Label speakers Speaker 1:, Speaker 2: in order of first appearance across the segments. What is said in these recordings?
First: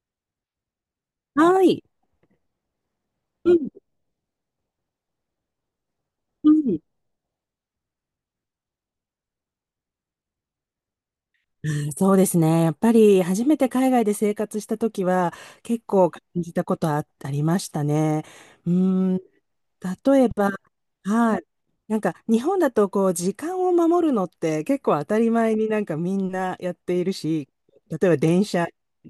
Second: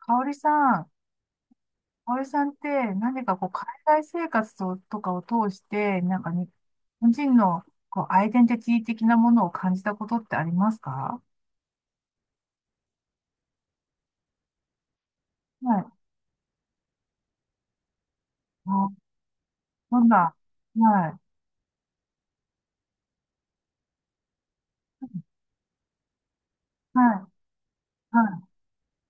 Speaker 1: かおりさん、か
Speaker 2: はい。
Speaker 1: おりさんって何かこう
Speaker 2: うん、
Speaker 1: 海外生活とかを通して、なんかに、日
Speaker 2: うん。
Speaker 1: 本人のこうアイデンティティ的なものを感じたことってありますか？
Speaker 2: あー、そうですね。やっぱり初めて海外で生活した時は
Speaker 1: は
Speaker 2: 結
Speaker 1: い。
Speaker 2: 構感じたことはあ、ありましたね。うー
Speaker 1: あ、
Speaker 2: ん、
Speaker 1: どん
Speaker 2: 例え
Speaker 1: な、
Speaker 2: ば、
Speaker 1: はい、
Speaker 2: はい。なんか日本だとこう時間を守るのって結構当たり前になんかみんなやって
Speaker 1: は
Speaker 2: いるし、例え
Speaker 1: い、
Speaker 2: ば電
Speaker 1: は
Speaker 2: 車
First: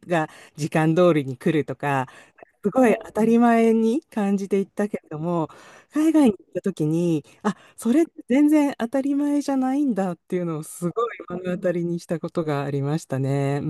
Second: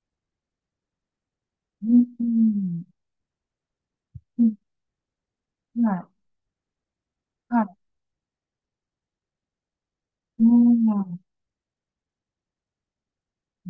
Speaker 2: が時間通りに来ると
Speaker 1: い。うん、
Speaker 2: か、
Speaker 1: う
Speaker 2: す
Speaker 1: ん、
Speaker 2: ごい当たり前に感
Speaker 1: う
Speaker 2: じ
Speaker 1: ん、
Speaker 2: ていったけれども、
Speaker 1: は
Speaker 2: 海外に行った時に、
Speaker 1: い、
Speaker 2: あ、
Speaker 1: は
Speaker 2: それって全然当たり前じゃないんだってい
Speaker 1: い。う
Speaker 2: うのをすごい
Speaker 1: ん。
Speaker 2: 目の当たりにしたことがありましたね。う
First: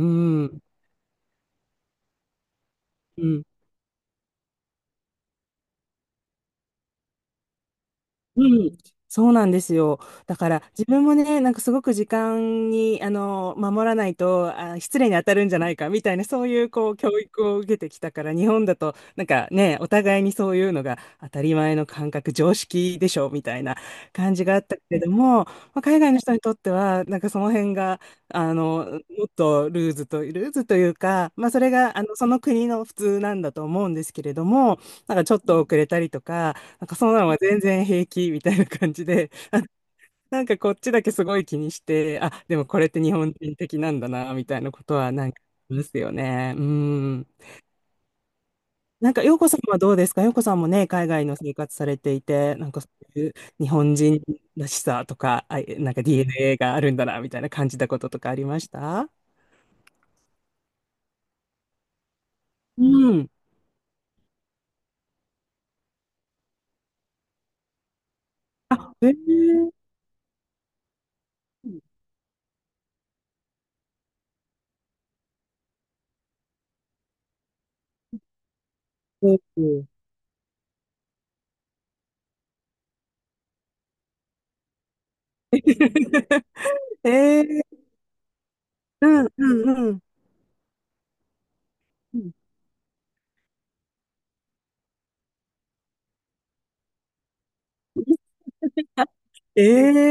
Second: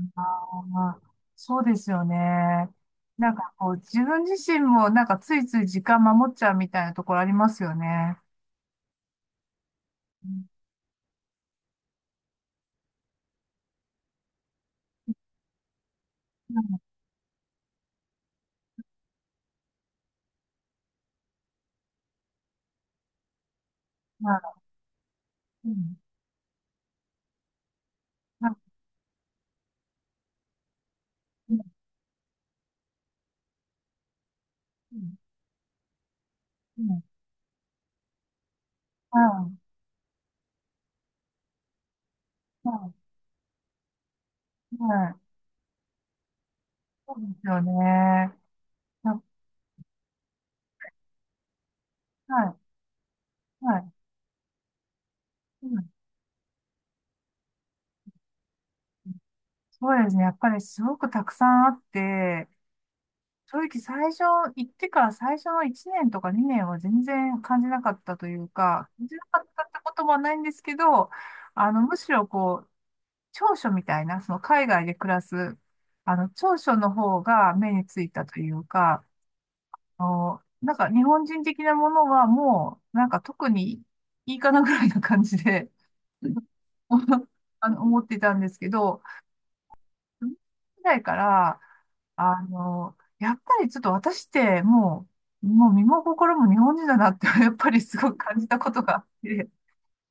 Speaker 2: ん。
Speaker 1: あー、そうですよね。
Speaker 2: う
Speaker 1: なん
Speaker 2: ん、
Speaker 1: かこう、自分自身もなんかついつい時間守っちゃうみたいなところありますよね。
Speaker 2: うん、そうなんですよ。
Speaker 1: う
Speaker 2: だ
Speaker 1: ん、
Speaker 2: から自分もね、なんかすごく時間に守らないと失礼に当たるんじゃないかみたいな、そう
Speaker 1: は
Speaker 2: いう
Speaker 1: い、
Speaker 2: こう教育を受けてきたから、日本だとなんかね、お互いにそういうのが当たり前の感覚、常識でしょみたいな感じがあ
Speaker 1: は
Speaker 2: ったけれども、ま
Speaker 1: い。う
Speaker 2: あ、
Speaker 1: ん、
Speaker 2: 海外の人にとってはなんかその辺が
Speaker 1: は
Speaker 2: あ
Speaker 1: い、
Speaker 2: のもっとルーズというか、まあ、それがあのその国の普通なんだと思うんですけれども、
Speaker 1: う
Speaker 2: な
Speaker 1: ん、
Speaker 2: んかちょっと遅れたりとか、
Speaker 1: う
Speaker 2: なんか
Speaker 1: ん、
Speaker 2: そんなのが全然平気みたいな感じ
Speaker 1: う
Speaker 2: で、
Speaker 1: ん、
Speaker 2: なんかこっちだけすごい気にして、あ、でもこれっ
Speaker 1: は
Speaker 2: て日本人的なんだな、みたいなこ
Speaker 1: い、
Speaker 2: と
Speaker 1: は
Speaker 2: はな
Speaker 1: い。
Speaker 2: んかありますよね。う
Speaker 1: そうで
Speaker 2: ん。
Speaker 1: すよね。
Speaker 2: なん
Speaker 1: や
Speaker 2: か、洋子さんはどうですか？洋子さんもね、海外の生活されていて、
Speaker 1: は
Speaker 2: なんかそういう
Speaker 1: い、
Speaker 2: 日
Speaker 1: はい。
Speaker 2: 本人らしさとか、あ、
Speaker 1: うん。
Speaker 2: なんか DNA があるんだな、みたいな感じたこととかありました？
Speaker 1: そうですね。やっぱりすごくたくさんあって、
Speaker 2: うん。
Speaker 1: 正直最初、行ってから最初の1年とか2年は全然感じなかったというか、
Speaker 2: あ、
Speaker 1: 感
Speaker 2: え
Speaker 1: じなかったっ
Speaker 2: ー、
Speaker 1: てこともないんですけど、
Speaker 2: う
Speaker 1: あ
Speaker 2: ん。
Speaker 1: の、むしろこう、長所みたいな、その海外で暮らす、あの、長所の方が目についたというか、あの、なんか日本人的なものはもう、なんか特にいいかなぐらいな感じで、
Speaker 2: えー、
Speaker 1: あの、思ってたんですけど、
Speaker 2: うん、うん、
Speaker 1: ぐらいから、
Speaker 2: うん。
Speaker 1: あの、やっぱりちょっと私ってもう身も心も日本人だなって やっぱりすごく感じたことがあって、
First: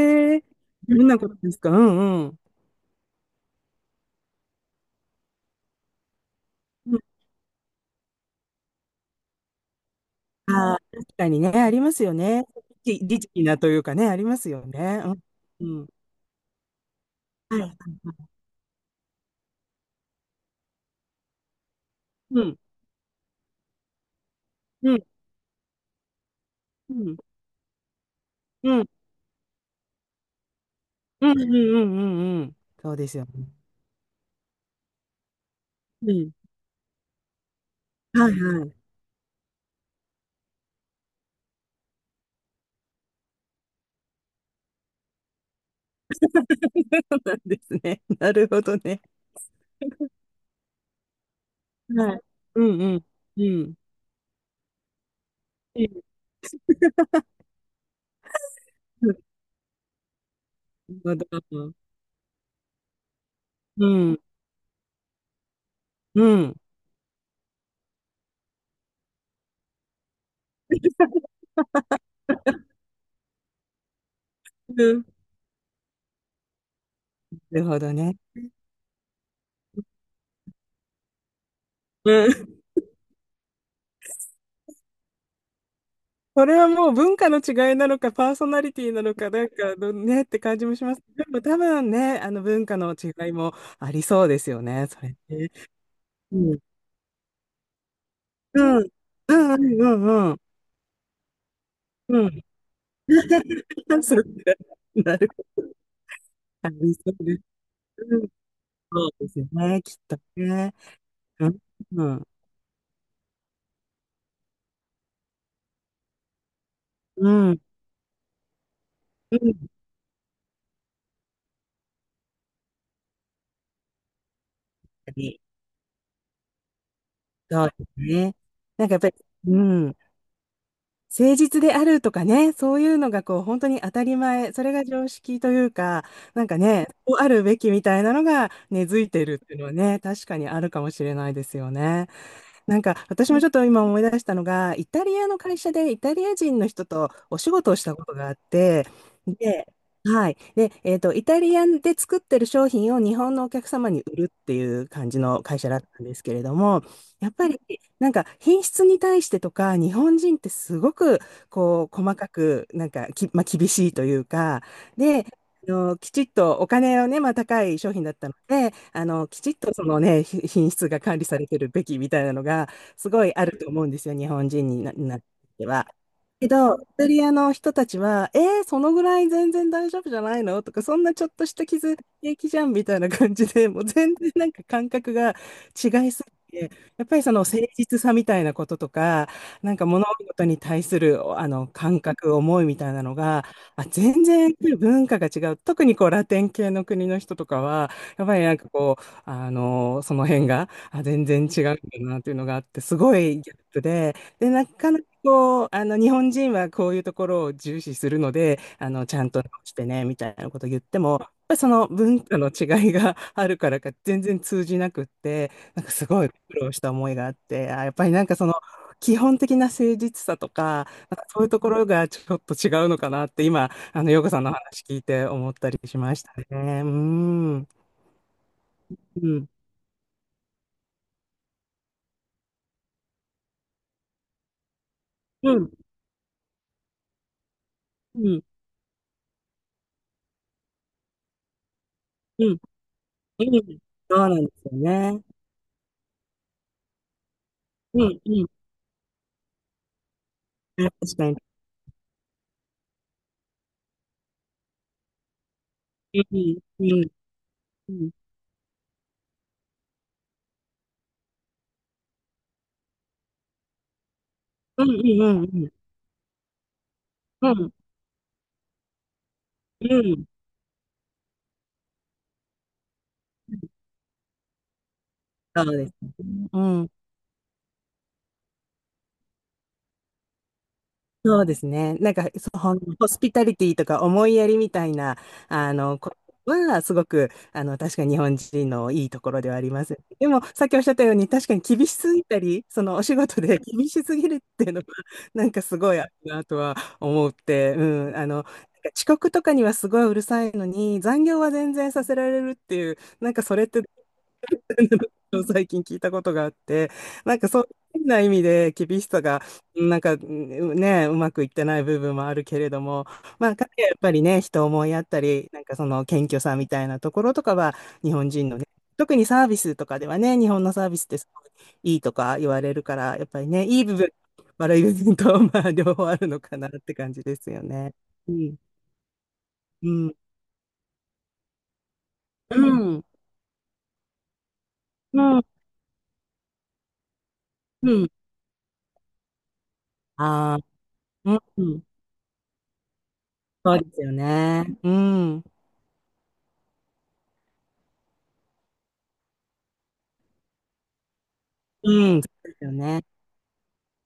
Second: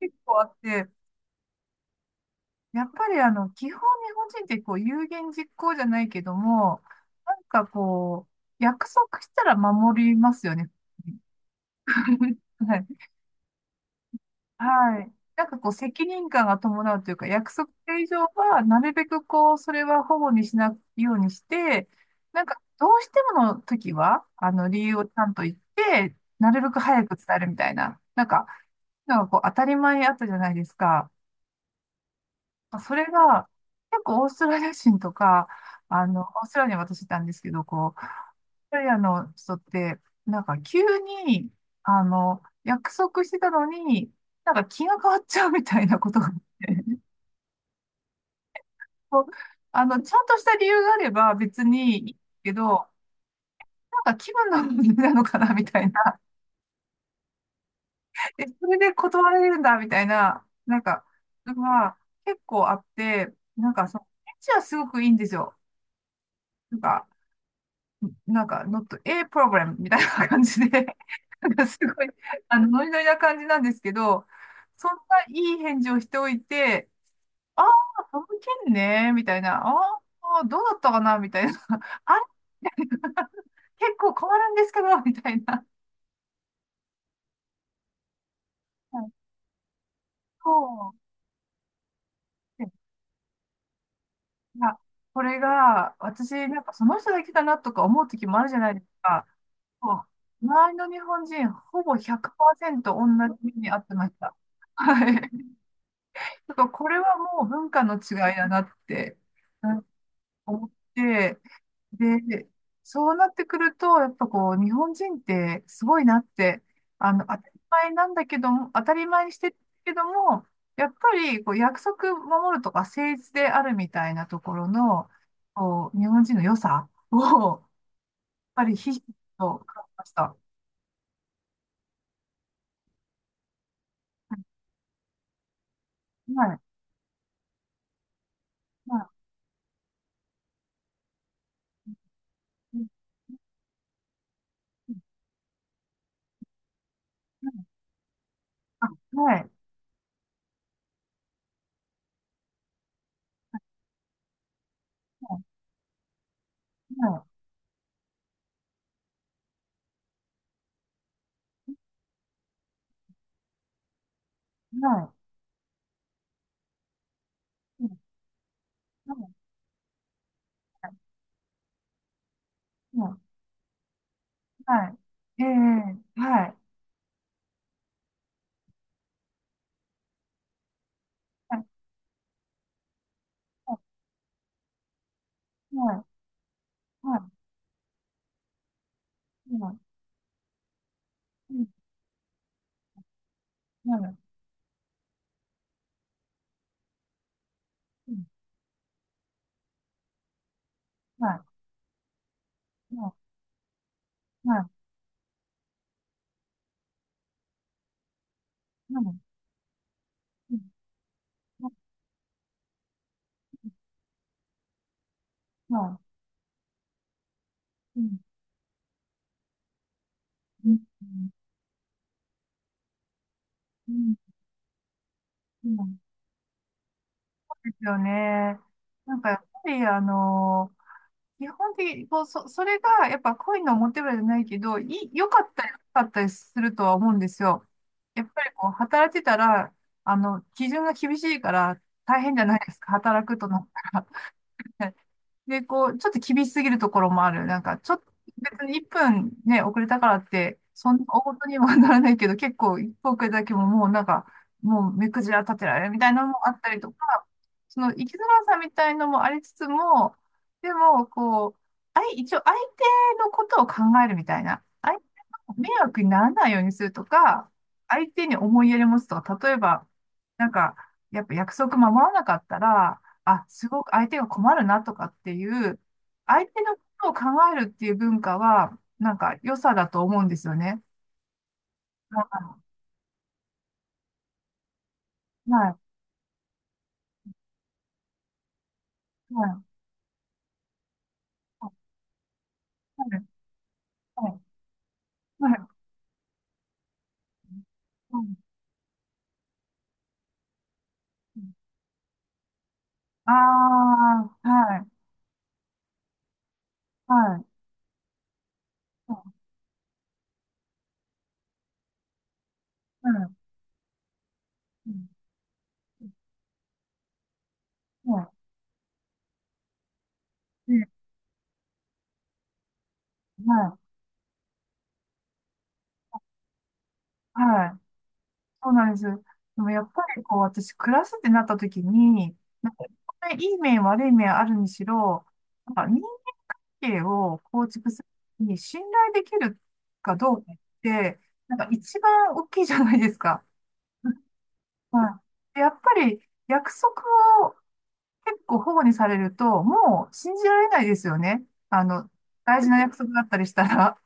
Speaker 1: 結構あ
Speaker 2: え、
Speaker 1: って、
Speaker 2: どんなことですか？うん、うん。
Speaker 1: やっぱりあの、基本日本人ってこう、有言実行じゃないけども、
Speaker 2: うん、
Speaker 1: なんかこう、約束したら守りますよね。
Speaker 2: ああ、確かにね、ありますよね。
Speaker 1: はい、
Speaker 2: リ儀律儀なというかね、ありますよ
Speaker 1: は
Speaker 2: ね。
Speaker 1: い。
Speaker 2: うん。
Speaker 1: なんかこう、
Speaker 2: うん。
Speaker 1: 責任感が伴うというか、約
Speaker 2: はい、は
Speaker 1: 束
Speaker 2: い、は
Speaker 1: 以上
Speaker 2: い。
Speaker 1: は、なるべくこう、それは保護にしないようにして、
Speaker 2: う
Speaker 1: なん
Speaker 2: ん。
Speaker 1: か、どうしてもの時は、あの、理
Speaker 2: う
Speaker 1: 由
Speaker 2: ん。
Speaker 1: をちゃんと言って、なるべく
Speaker 2: う
Speaker 1: 早く
Speaker 2: ん。
Speaker 1: 伝えるみたいな、なんか、
Speaker 2: うん。
Speaker 1: 当たり前あったじゃないですか。
Speaker 2: うん。うん。うん、うん、うん、そ
Speaker 1: そ
Speaker 2: う
Speaker 1: れ
Speaker 2: ですよね。
Speaker 1: が、結構オーストラリア人とか、あ
Speaker 2: う
Speaker 1: の、オ
Speaker 2: ん。
Speaker 1: ーストラリアに私いたんですけど、こう、オー
Speaker 2: はい、は
Speaker 1: スト
Speaker 2: い。
Speaker 1: ラリアの人って、なんか急に、あの、約束してたのに、なんか気が変わっちゃうみたいなことがあって、
Speaker 2: そうなんですね。なるほど ね。
Speaker 1: そう、あの、ちゃんとした理由があれば別にいい
Speaker 2: はい。
Speaker 1: け
Speaker 2: うん、
Speaker 1: ど、
Speaker 2: うん。うん。
Speaker 1: なんか気分の問題なのかなみた
Speaker 2: う
Speaker 1: い
Speaker 2: ん。
Speaker 1: な、え、それで断られるんだみたいな、なんか、
Speaker 2: なるほ
Speaker 1: の
Speaker 2: ど。
Speaker 1: が結構あって、なん
Speaker 2: う
Speaker 1: かその、
Speaker 2: ん。
Speaker 1: エッチはすごくいいんですよ。
Speaker 2: うん。うん、
Speaker 1: なんか、not a problem みたいな感じで、なんかすごい、あの、ノリノリな感じなんですけど、そんないい返事をしておいて、
Speaker 2: な
Speaker 1: あ
Speaker 2: る
Speaker 1: あ、
Speaker 2: ほどね。
Speaker 1: その件ね、みたいな、ああ、どうだったかな、みたいな、あれ結構困るんですけど、みたいな。
Speaker 2: それはもう文化の違いなのか、パーソナリティ
Speaker 1: は
Speaker 2: な
Speaker 1: い、
Speaker 2: のか、なんかどねって
Speaker 1: そ
Speaker 2: 感じもしま
Speaker 1: う
Speaker 2: す。でも多分ね、あの文
Speaker 1: で、
Speaker 2: 化の違いもありそうです
Speaker 1: い
Speaker 2: よ
Speaker 1: や、
Speaker 2: ね、それ
Speaker 1: これ
Speaker 2: ね。
Speaker 1: が、私、
Speaker 2: う
Speaker 1: なんか
Speaker 2: ん。
Speaker 1: その人だけだなとか思う時もあるじゃ
Speaker 2: う
Speaker 1: ないです
Speaker 2: ん。
Speaker 1: か。
Speaker 2: うん、うん、
Speaker 1: そう、
Speaker 2: うん、うん。
Speaker 1: 周りの日本人、ほぼ
Speaker 2: うん。
Speaker 1: 100%同じ目に遭って まし
Speaker 2: そっか。
Speaker 1: た。は
Speaker 2: なるほ
Speaker 1: い。
Speaker 2: ど。
Speaker 1: ちょっとか、
Speaker 2: あ
Speaker 1: こ
Speaker 2: り
Speaker 1: れ
Speaker 2: そ
Speaker 1: は
Speaker 2: うです。
Speaker 1: もう文化の違
Speaker 2: うん。
Speaker 1: いだなっ
Speaker 2: そう
Speaker 1: て、
Speaker 2: ですよ
Speaker 1: う
Speaker 2: ね、
Speaker 1: ん、
Speaker 2: きっと
Speaker 1: 思っ
Speaker 2: ね。
Speaker 1: て、
Speaker 2: うん。うん。
Speaker 1: で、そうなってくるとやっぱこう日本人ってすごいなって、あの、当た
Speaker 2: う
Speaker 1: り
Speaker 2: ん。
Speaker 1: 前なんだけども当たり前に
Speaker 2: う
Speaker 1: してる
Speaker 2: ん。
Speaker 1: けども、やっぱりこう約束守るとか誠実であるみたいなところの、こう日本人の良さを、やっ
Speaker 2: そうですね。
Speaker 1: ぱり
Speaker 2: なん
Speaker 1: 必
Speaker 2: かやっ
Speaker 1: 死
Speaker 2: ぱり、
Speaker 1: と
Speaker 2: う
Speaker 1: 感じ
Speaker 2: ん。
Speaker 1: ました。は
Speaker 2: 誠実であるとかね、そういうのがこう本当に当たり前、それが常識というか、
Speaker 1: い、
Speaker 2: なん
Speaker 1: は
Speaker 2: か
Speaker 1: い、
Speaker 2: ね、こうあるべきみたいなのが根付いてるっていうのはね、確かにあるかもしれないですよね。なんか私もちょっと今思い出したのが、イタリアの会社でイタリア人の人とお仕事をしたことがあって、
Speaker 1: はい、はい、はい、
Speaker 2: で、はい。で、イタリアンで作ってる商品を日本のお客様に売るっていう感じの会社だったんですけれども、
Speaker 1: は
Speaker 2: やっぱりなんか品質に対してとか、日本人ってすごくこう細かく、なんかき、まあ、厳しいというか、
Speaker 1: い、は
Speaker 2: で、あの、きちっとお金をね、まあ、高い
Speaker 1: い、は
Speaker 2: 商品だ
Speaker 1: い、
Speaker 2: ったので、あの、
Speaker 1: は
Speaker 2: きちっとそのね、品質が管理されてるべきみたいなのが、
Speaker 1: い、
Speaker 2: す
Speaker 1: は
Speaker 2: ご
Speaker 1: い、
Speaker 2: いあると思うんですよ、日本人に
Speaker 1: は
Speaker 2: な、
Speaker 1: い。
Speaker 2: なっ
Speaker 1: え
Speaker 2: ては。
Speaker 1: え、は
Speaker 2: け
Speaker 1: い。
Speaker 2: ど、イタリアの人たちは、えー、そのぐらい全然大丈夫じゃないのとか、そんなちょっとし
Speaker 1: は
Speaker 2: た
Speaker 1: い。
Speaker 2: 傷平気じゃんみたいな感じで、もう全然なんか感覚が
Speaker 1: はい。
Speaker 2: 違いすぎて、やっぱりその
Speaker 1: は
Speaker 2: 誠実さみたいなこととか、
Speaker 1: い。はい。は
Speaker 2: なんか
Speaker 1: い。
Speaker 2: 物事に対するあ
Speaker 1: う
Speaker 2: の感覚、思いみたいなのが、あ、
Speaker 1: ん、はい。
Speaker 2: 全然文化が違う。特にこうラテン系の国の人とかは、
Speaker 1: うん、
Speaker 2: やっぱりなんかこう、あの、その辺が、あ、全然
Speaker 1: は
Speaker 2: 違うんだなっていうのがあって、
Speaker 1: い。
Speaker 2: す
Speaker 1: は
Speaker 2: ごいギャップで、
Speaker 1: い。
Speaker 2: で、な
Speaker 1: は
Speaker 2: かなかこう、あの、日本人はこういうところを重視するので、あ
Speaker 1: い。は
Speaker 2: の、ちゃん
Speaker 1: い。
Speaker 2: と直してね、みたいな
Speaker 1: う
Speaker 2: こ
Speaker 1: ん、
Speaker 2: とを言っても、やっぱりその文化の違いが あるからか全然通じなくって、なんか
Speaker 1: は
Speaker 2: すごい苦労した思いがあって、あ、やっ
Speaker 1: い。う
Speaker 2: ぱ
Speaker 1: ん。
Speaker 2: りなんかその基本的な誠実さと
Speaker 1: うん。
Speaker 2: か、なんか
Speaker 1: う
Speaker 2: そういうところがちょっと違うのかなって今、あの、ヨ子
Speaker 1: ん。
Speaker 2: さんの話聞いて思っ
Speaker 1: う
Speaker 2: たり
Speaker 1: ん。
Speaker 2: しましたね。う
Speaker 1: そ
Speaker 2: ん。う
Speaker 1: うですよね。なんか、やっ
Speaker 2: ん。
Speaker 1: ぱり、あの、基本的に、こう、それが、やっぱ恋のモテブラじゃないけど、良か
Speaker 2: う
Speaker 1: ったり、
Speaker 2: ん。
Speaker 1: 良かったりするとは思うんですよ。
Speaker 2: う
Speaker 1: やっ
Speaker 2: ん。
Speaker 1: ぱり、こう、働いてたら、あの、基準が厳しいから、大変じ
Speaker 2: う
Speaker 1: ゃな
Speaker 2: ん。
Speaker 1: いですか、働く
Speaker 2: う
Speaker 1: となっ
Speaker 2: ん。
Speaker 1: たら。
Speaker 2: そうなんですよ
Speaker 1: はい。
Speaker 2: ね。
Speaker 1: で、こう、ちょっと厳しすぎるところもある。なんか、ちょっ
Speaker 2: う
Speaker 1: と、
Speaker 2: ん。うん。
Speaker 1: 別に1分ね、遅れたからって、
Speaker 2: 確
Speaker 1: そんな大
Speaker 2: かに、
Speaker 1: 事にはならないけど、結構1分遅れただけももうなんか、もう目くじら立てられるみたい
Speaker 2: う
Speaker 1: なのもあ
Speaker 2: ん、
Speaker 1: ったり
Speaker 2: う
Speaker 1: と
Speaker 2: ん、
Speaker 1: か、そ
Speaker 2: う
Speaker 1: の生
Speaker 2: ん。
Speaker 1: きづらさみたいのもありつつも、でも、こう、一応相手のことを考えるみたいな、
Speaker 2: うん、
Speaker 1: 相
Speaker 2: う
Speaker 1: 手
Speaker 2: ん、うん、
Speaker 1: の
Speaker 2: う
Speaker 1: 迷
Speaker 2: ん。
Speaker 1: 惑にならないようにすると
Speaker 2: う
Speaker 1: か、
Speaker 2: ん、
Speaker 1: 相手に思いやり持つとか、例え
Speaker 2: う
Speaker 1: ば、
Speaker 2: ん、うん、うん、
Speaker 1: なんか、やっぱ約束守らなかったら、あ、すごく相手が困るなとかってい
Speaker 2: そう
Speaker 1: う、
Speaker 2: です
Speaker 1: 相
Speaker 2: ね。う
Speaker 1: 手のこ
Speaker 2: ん。
Speaker 1: とを考えるっていう文化は、なんか良さだと思うんですよね。
Speaker 2: そうですね。なんか、
Speaker 1: は
Speaker 2: そうホスピタリティとか思いやりみたいな、
Speaker 1: い、は
Speaker 2: あ
Speaker 1: い、
Speaker 2: の、こは、すごく、あの、確かに日本人のいいところ
Speaker 1: は
Speaker 2: ではあ
Speaker 1: い、
Speaker 2: ります。でも、さっきおっしゃったように、確かに厳しすぎたり、その、お仕事で厳しす
Speaker 1: は
Speaker 2: ぎる
Speaker 1: い、
Speaker 2: っていうのは、な
Speaker 1: は
Speaker 2: ん
Speaker 1: い。
Speaker 2: かすごいあるなとは思って、う
Speaker 1: う
Speaker 2: ん、あ
Speaker 1: ん、
Speaker 2: の、なんか遅刻とかにはすごいうるさいのに、残業は全然させられるっていう、な
Speaker 1: あ
Speaker 2: んかそれって
Speaker 1: あ、はい、
Speaker 2: 最近聞いたことがあって、
Speaker 1: は
Speaker 2: なん
Speaker 1: い、
Speaker 2: かそういう変な意味で厳し
Speaker 1: は
Speaker 2: さ
Speaker 1: い、
Speaker 2: が、なんかうんね、うまくいってない部分もあるけれども、
Speaker 1: はい、
Speaker 2: まあ、彼はやっぱりね、人を思いやったり、なんかその謙虚さみたいなところとかは、日本
Speaker 1: は
Speaker 2: 人のね、特にサービスとかではね、日本のサービ
Speaker 1: い、
Speaker 2: スってすごいいいとか言われるから、やっぱり
Speaker 1: は
Speaker 2: ね、いい
Speaker 1: い、
Speaker 2: 部分、悪い部分と、まあ、両方あるのかなって感じですよ
Speaker 1: はい。
Speaker 2: ね。うん、
Speaker 1: そうなんです。でもや
Speaker 2: う
Speaker 1: っぱ
Speaker 2: ん、
Speaker 1: りこう、私、暮らすってなった時に、
Speaker 2: う
Speaker 1: なんか、
Speaker 2: ん、
Speaker 1: いい面、悪い面あるにし
Speaker 2: う
Speaker 1: ろ、
Speaker 2: ん、
Speaker 1: なんか人係を構築
Speaker 2: う
Speaker 1: す
Speaker 2: ん。
Speaker 1: るに信頼できるかどうか
Speaker 2: あ
Speaker 1: って、
Speaker 2: あ、
Speaker 1: なん
Speaker 2: う
Speaker 1: か
Speaker 2: ん、
Speaker 1: 一番大きいじゃないですか。
Speaker 2: そうですよね。う
Speaker 1: は
Speaker 2: ん。
Speaker 1: い。やっぱり約束を結構保護にされると、もう信じられないですよね。あの、
Speaker 2: うん、そうで
Speaker 1: 大
Speaker 2: す
Speaker 1: 事
Speaker 2: よ
Speaker 1: な約
Speaker 2: ね。
Speaker 1: 束だったりしたら。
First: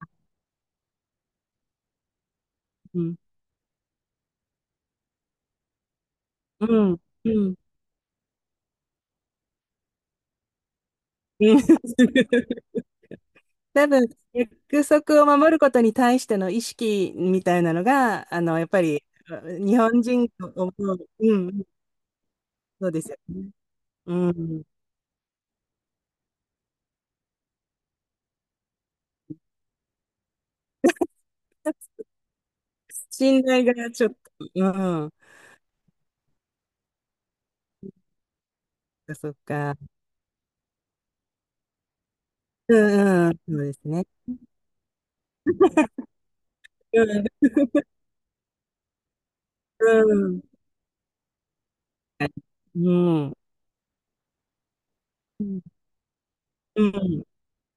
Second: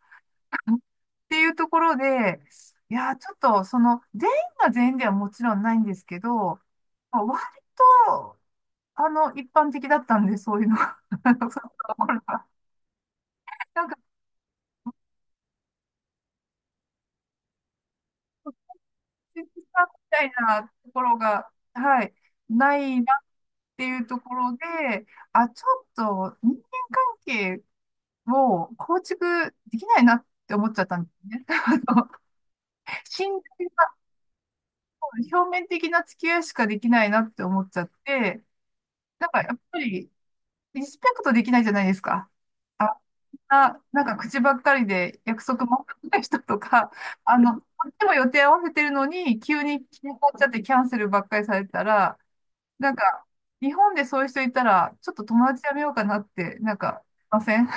Speaker 1: っていうところで、い
Speaker 2: う
Speaker 1: やー、
Speaker 2: ん。
Speaker 1: ちょっと、その、全員が全員ではもちろんないんですけど、
Speaker 2: うん。うん。
Speaker 1: まあ割
Speaker 2: うん。
Speaker 1: と、あの、一般的だったんで、そういうのが。そういうところが
Speaker 2: 多分、約束を守ることに対しての意識みたいなのが、あの、やっぱり、
Speaker 1: 切
Speaker 2: 日
Speaker 1: さみ
Speaker 2: 本
Speaker 1: た
Speaker 2: 人
Speaker 1: い
Speaker 2: と
Speaker 1: な
Speaker 2: 思
Speaker 1: とこ
Speaker 2: う。
Speaker 1: ろ
Speaker 2: う
Speaker 1: が、
Speaker 2: ん。
Speaker 1: はい、な
Speaker 2: そう
Speaker 1: い
Speaker 2: です
Speaker 1: な
Speaker 2: よ
Speaker 1: っ
Speaker 2: ね。
Speaker 1: ていう
Speaker 2: う
Speaker 1: ところ
Speaker 2: ん。
Speaker 1: で、あ、ちょっと人間関係を構築できないなって思っちゃったんですね。あの、信
Speaker 2: 信頼
Speaker 1: 頼
Speaker 2: が
Speaker 1: が
Speaker 2: ちょっと、うん。
Speaker 1: 表面的な付き合いしかできないなって思っちゃって、なん
Speaker 2: そっ
Speaker 1: かやっ
Speaker 2: か。
Speaker 1: ぱりリスペクトできないじゃないですか。
Speaker 2: う
Speaker 1: あ、
Speaker 2: ん、うん。そうです
Speaker 1: な、なん
Speaker 2: ね。
Speaker 1: か口ばっかりで約束も守らない人とか、
Speaker 2: う
Speaker 1: あの、こっちも予定合わせてるのに、急に決めちゃっ
Speaker 2: ん。
Speaker 1: てキャンセルばっかりされたら、な
Speaker 2: う
Speaker 1: ん
Speaker 2: ん。
Speaker 1: か、
Speaker 2: うん。
Speaker 1: 日本でそういう人いたら、ちょっと
Speaker 2: う
Speaker 1: 友達
Speaker 2: ん。
Speaker 1: やめようかなって、なん
Speaker 2: う
Speaker 1: か、
Speaker 2: ん、
Speaker 1: ません。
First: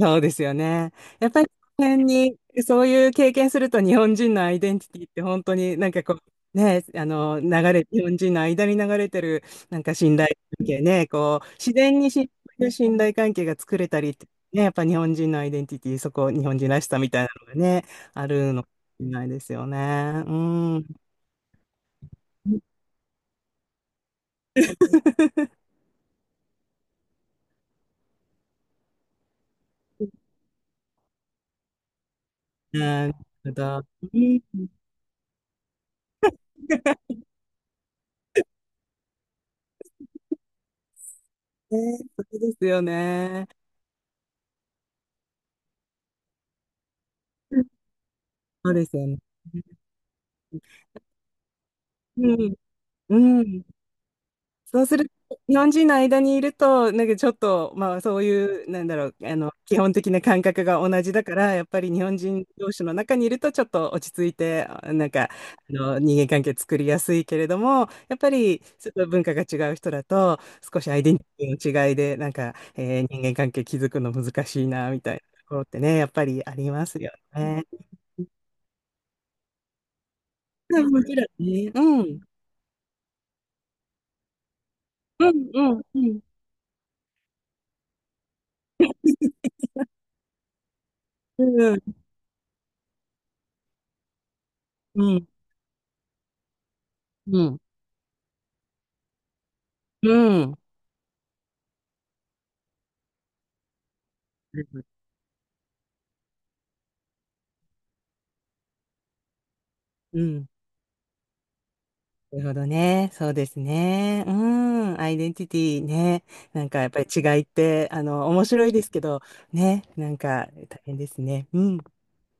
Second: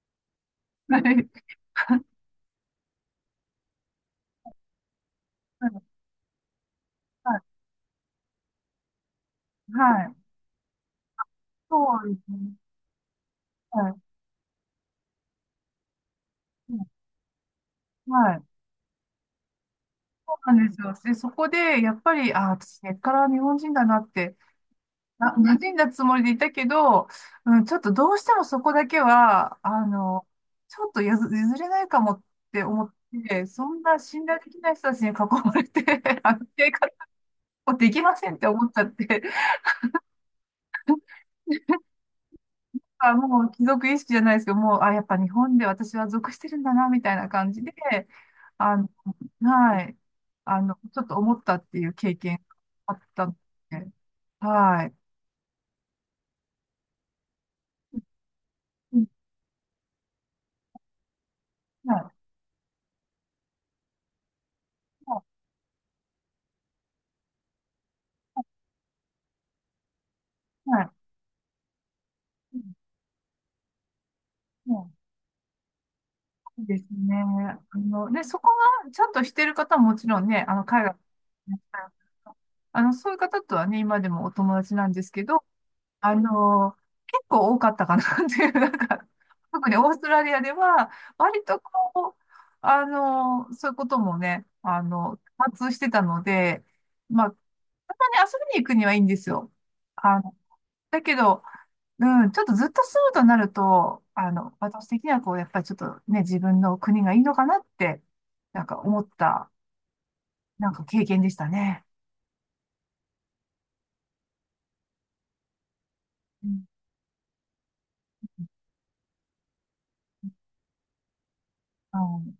Speaker 2: そうですよ ね。
Speaker 1: は
Speaker 2: やっぱ
Speaker 1: い。
Speaker 2: り、この辺に、そういう経験すると日本人のアイデンティティって本当になん かこう、ね、あの、流
Speaker 1: は
Speaker 2: れ、日本人の間に流れてる、
Speaker 1: い。
Speaker 2: なんか
Speaker 1: はい。
Speaker 2: 信頼関係ね、こう、自然
Speaker 1: そ
Speaker 2: に
Speaker 1: うですね。
Speaker 2: 信頼関係が作
Speaker 1: は
Speaker 2: れ
Speaker 1: い。
Speaker 2: たりって、ね、やっぱ日本人のアイデンティティ、そこ、日本人らしさみたいなのがね、あ
Speaker 1: はい。
Speaker 2: るのかもしれないですよね。う
Speaker 1: そうなんですよ。
Speaker 2: ん。
Speaker 1: で、そこで、やっぱり、あ、私、根っから日本人だなって、な、馴 染んだつもりでいたけど、うん、ちょっとどうしてもそこだけは、あの、ちょっとやず譲れないかもって思っ
Speaker 2: なる
Speaker 1: て、
Speaker 2: ほ
Speaker 1: そん
Speaker 2: ど。
Speaker 1: な
Speaker 2: う
Speaker 1: 信頼
Speaker 2: ん。
Speaker 1: できない人たちに囲まれて、あの、生活 もできませんって思っちゃって、
Speaker 2: ね、そうですよ
Speaker 1: あ、も
Speaker 2: ね。
Speaker 1: う貴族意識じゃないですけど、もう、あ、やっぱ日本で私は属してるんだな、みたいな感じで、
Speaker 2: そう
Speaker 1: あ
Speaker 2: で
Speaker 1: の、
Speaker 2: すよね。
Speaker 1: はい。あの、ちょっと思ったっていう経験
Speaker 2: うん。
Speaker 1: があったの
Speaker 2: うん。
Speaker 1: で、
Speaker 2: そ
Speaker 1: は
Speaker 2: う
Speaker 1: い。
Speaker 2: すると、日本人の間にいると、なんかちょっと、まあそういう、なん
Speaker 1: う
Speaker 2: だ
Speaker 1: ん、
Speaker 2: ろう、あの、基本的な感覚が同じだから、やっぱり
Speaker 1: は
Speaker 2: 日
Speaker 1: い。
Speaker 2: 本人同士の中にいると、ちょっと落ち着いて、あ、なん
Speaker 1: は
Speaker 2: か、あの、人間関係作りやすいけれども、やっぱり、ちょっと文化が違う人だと、
Speaker 1: い。は
Speaker 2: 少しアイ
Speaker 1: い、
Speaker 2: デンティティの違いで、なんか、
Speaker 1: うん、
Speaker 2: えー、人間関係築くの難しい
Speaker 1: う
Speaker 2: な、
Speaker 1: ん、
Speaker 2: みたいなところってね、やっぱり
Speaker 1: そ
Speaker 2: あ
Speaker 1: う
Speaker 2: り
Speaker 1: です
Speaker 2: ますよ
Speaker 1: ね。
Speaker 2: ね。
Speaker 1: あの、で、そこがちゃんとしてる方はもちろんね、あの、
Speaker 2: う
Speaker 1: 海
Speaker 2: ん、
Speaker 1: 外、
Speaker 2: もちろんね。うん。
Speaker 1: あの、そういう方とはね、今でもお友達なんですけ
Speaker 2: う
Speaker 1: ど、
Speaker 2: ん、うん、う
Speaker 1: あ
Speaker 2: ん。
Speaker 1: の、結構多かったかなっていう、なんか、特にオーストラリアでは、割
Speaker 2: う
Speaker 1: と
Speaker 2: ん、
Speaker 1: こう、あの、そういうこともね、あ
Speaker 2: う
Speaker 1: の、
Speaker 2: ん、
Speaker 1: 多発してたので、まあ、た
Speaker 2: うん。
Speaker 1: まに遊びに行くにはいいんですよ。
Speaker 2: う
Speaker 1: あの、
Speaker 2: ん。
Speaker 1: だけど、うん、ちょっとずっと住むとなると、あの、私的にはこう、やっぱりちょっとね、自分の国がいいのかなって、なんか思った、
Speaker 2: うん。
Speaker 1: なんか経験でしたね。
Speaker 2: なるほどね。そうですね。うん。アイデンティティね。
Speaker 1: うん、
Speaker 2: なんかやっぱり違いって、あの、面白いですけど、ね。なんか大変ですね。うん。
Speaker 1: うん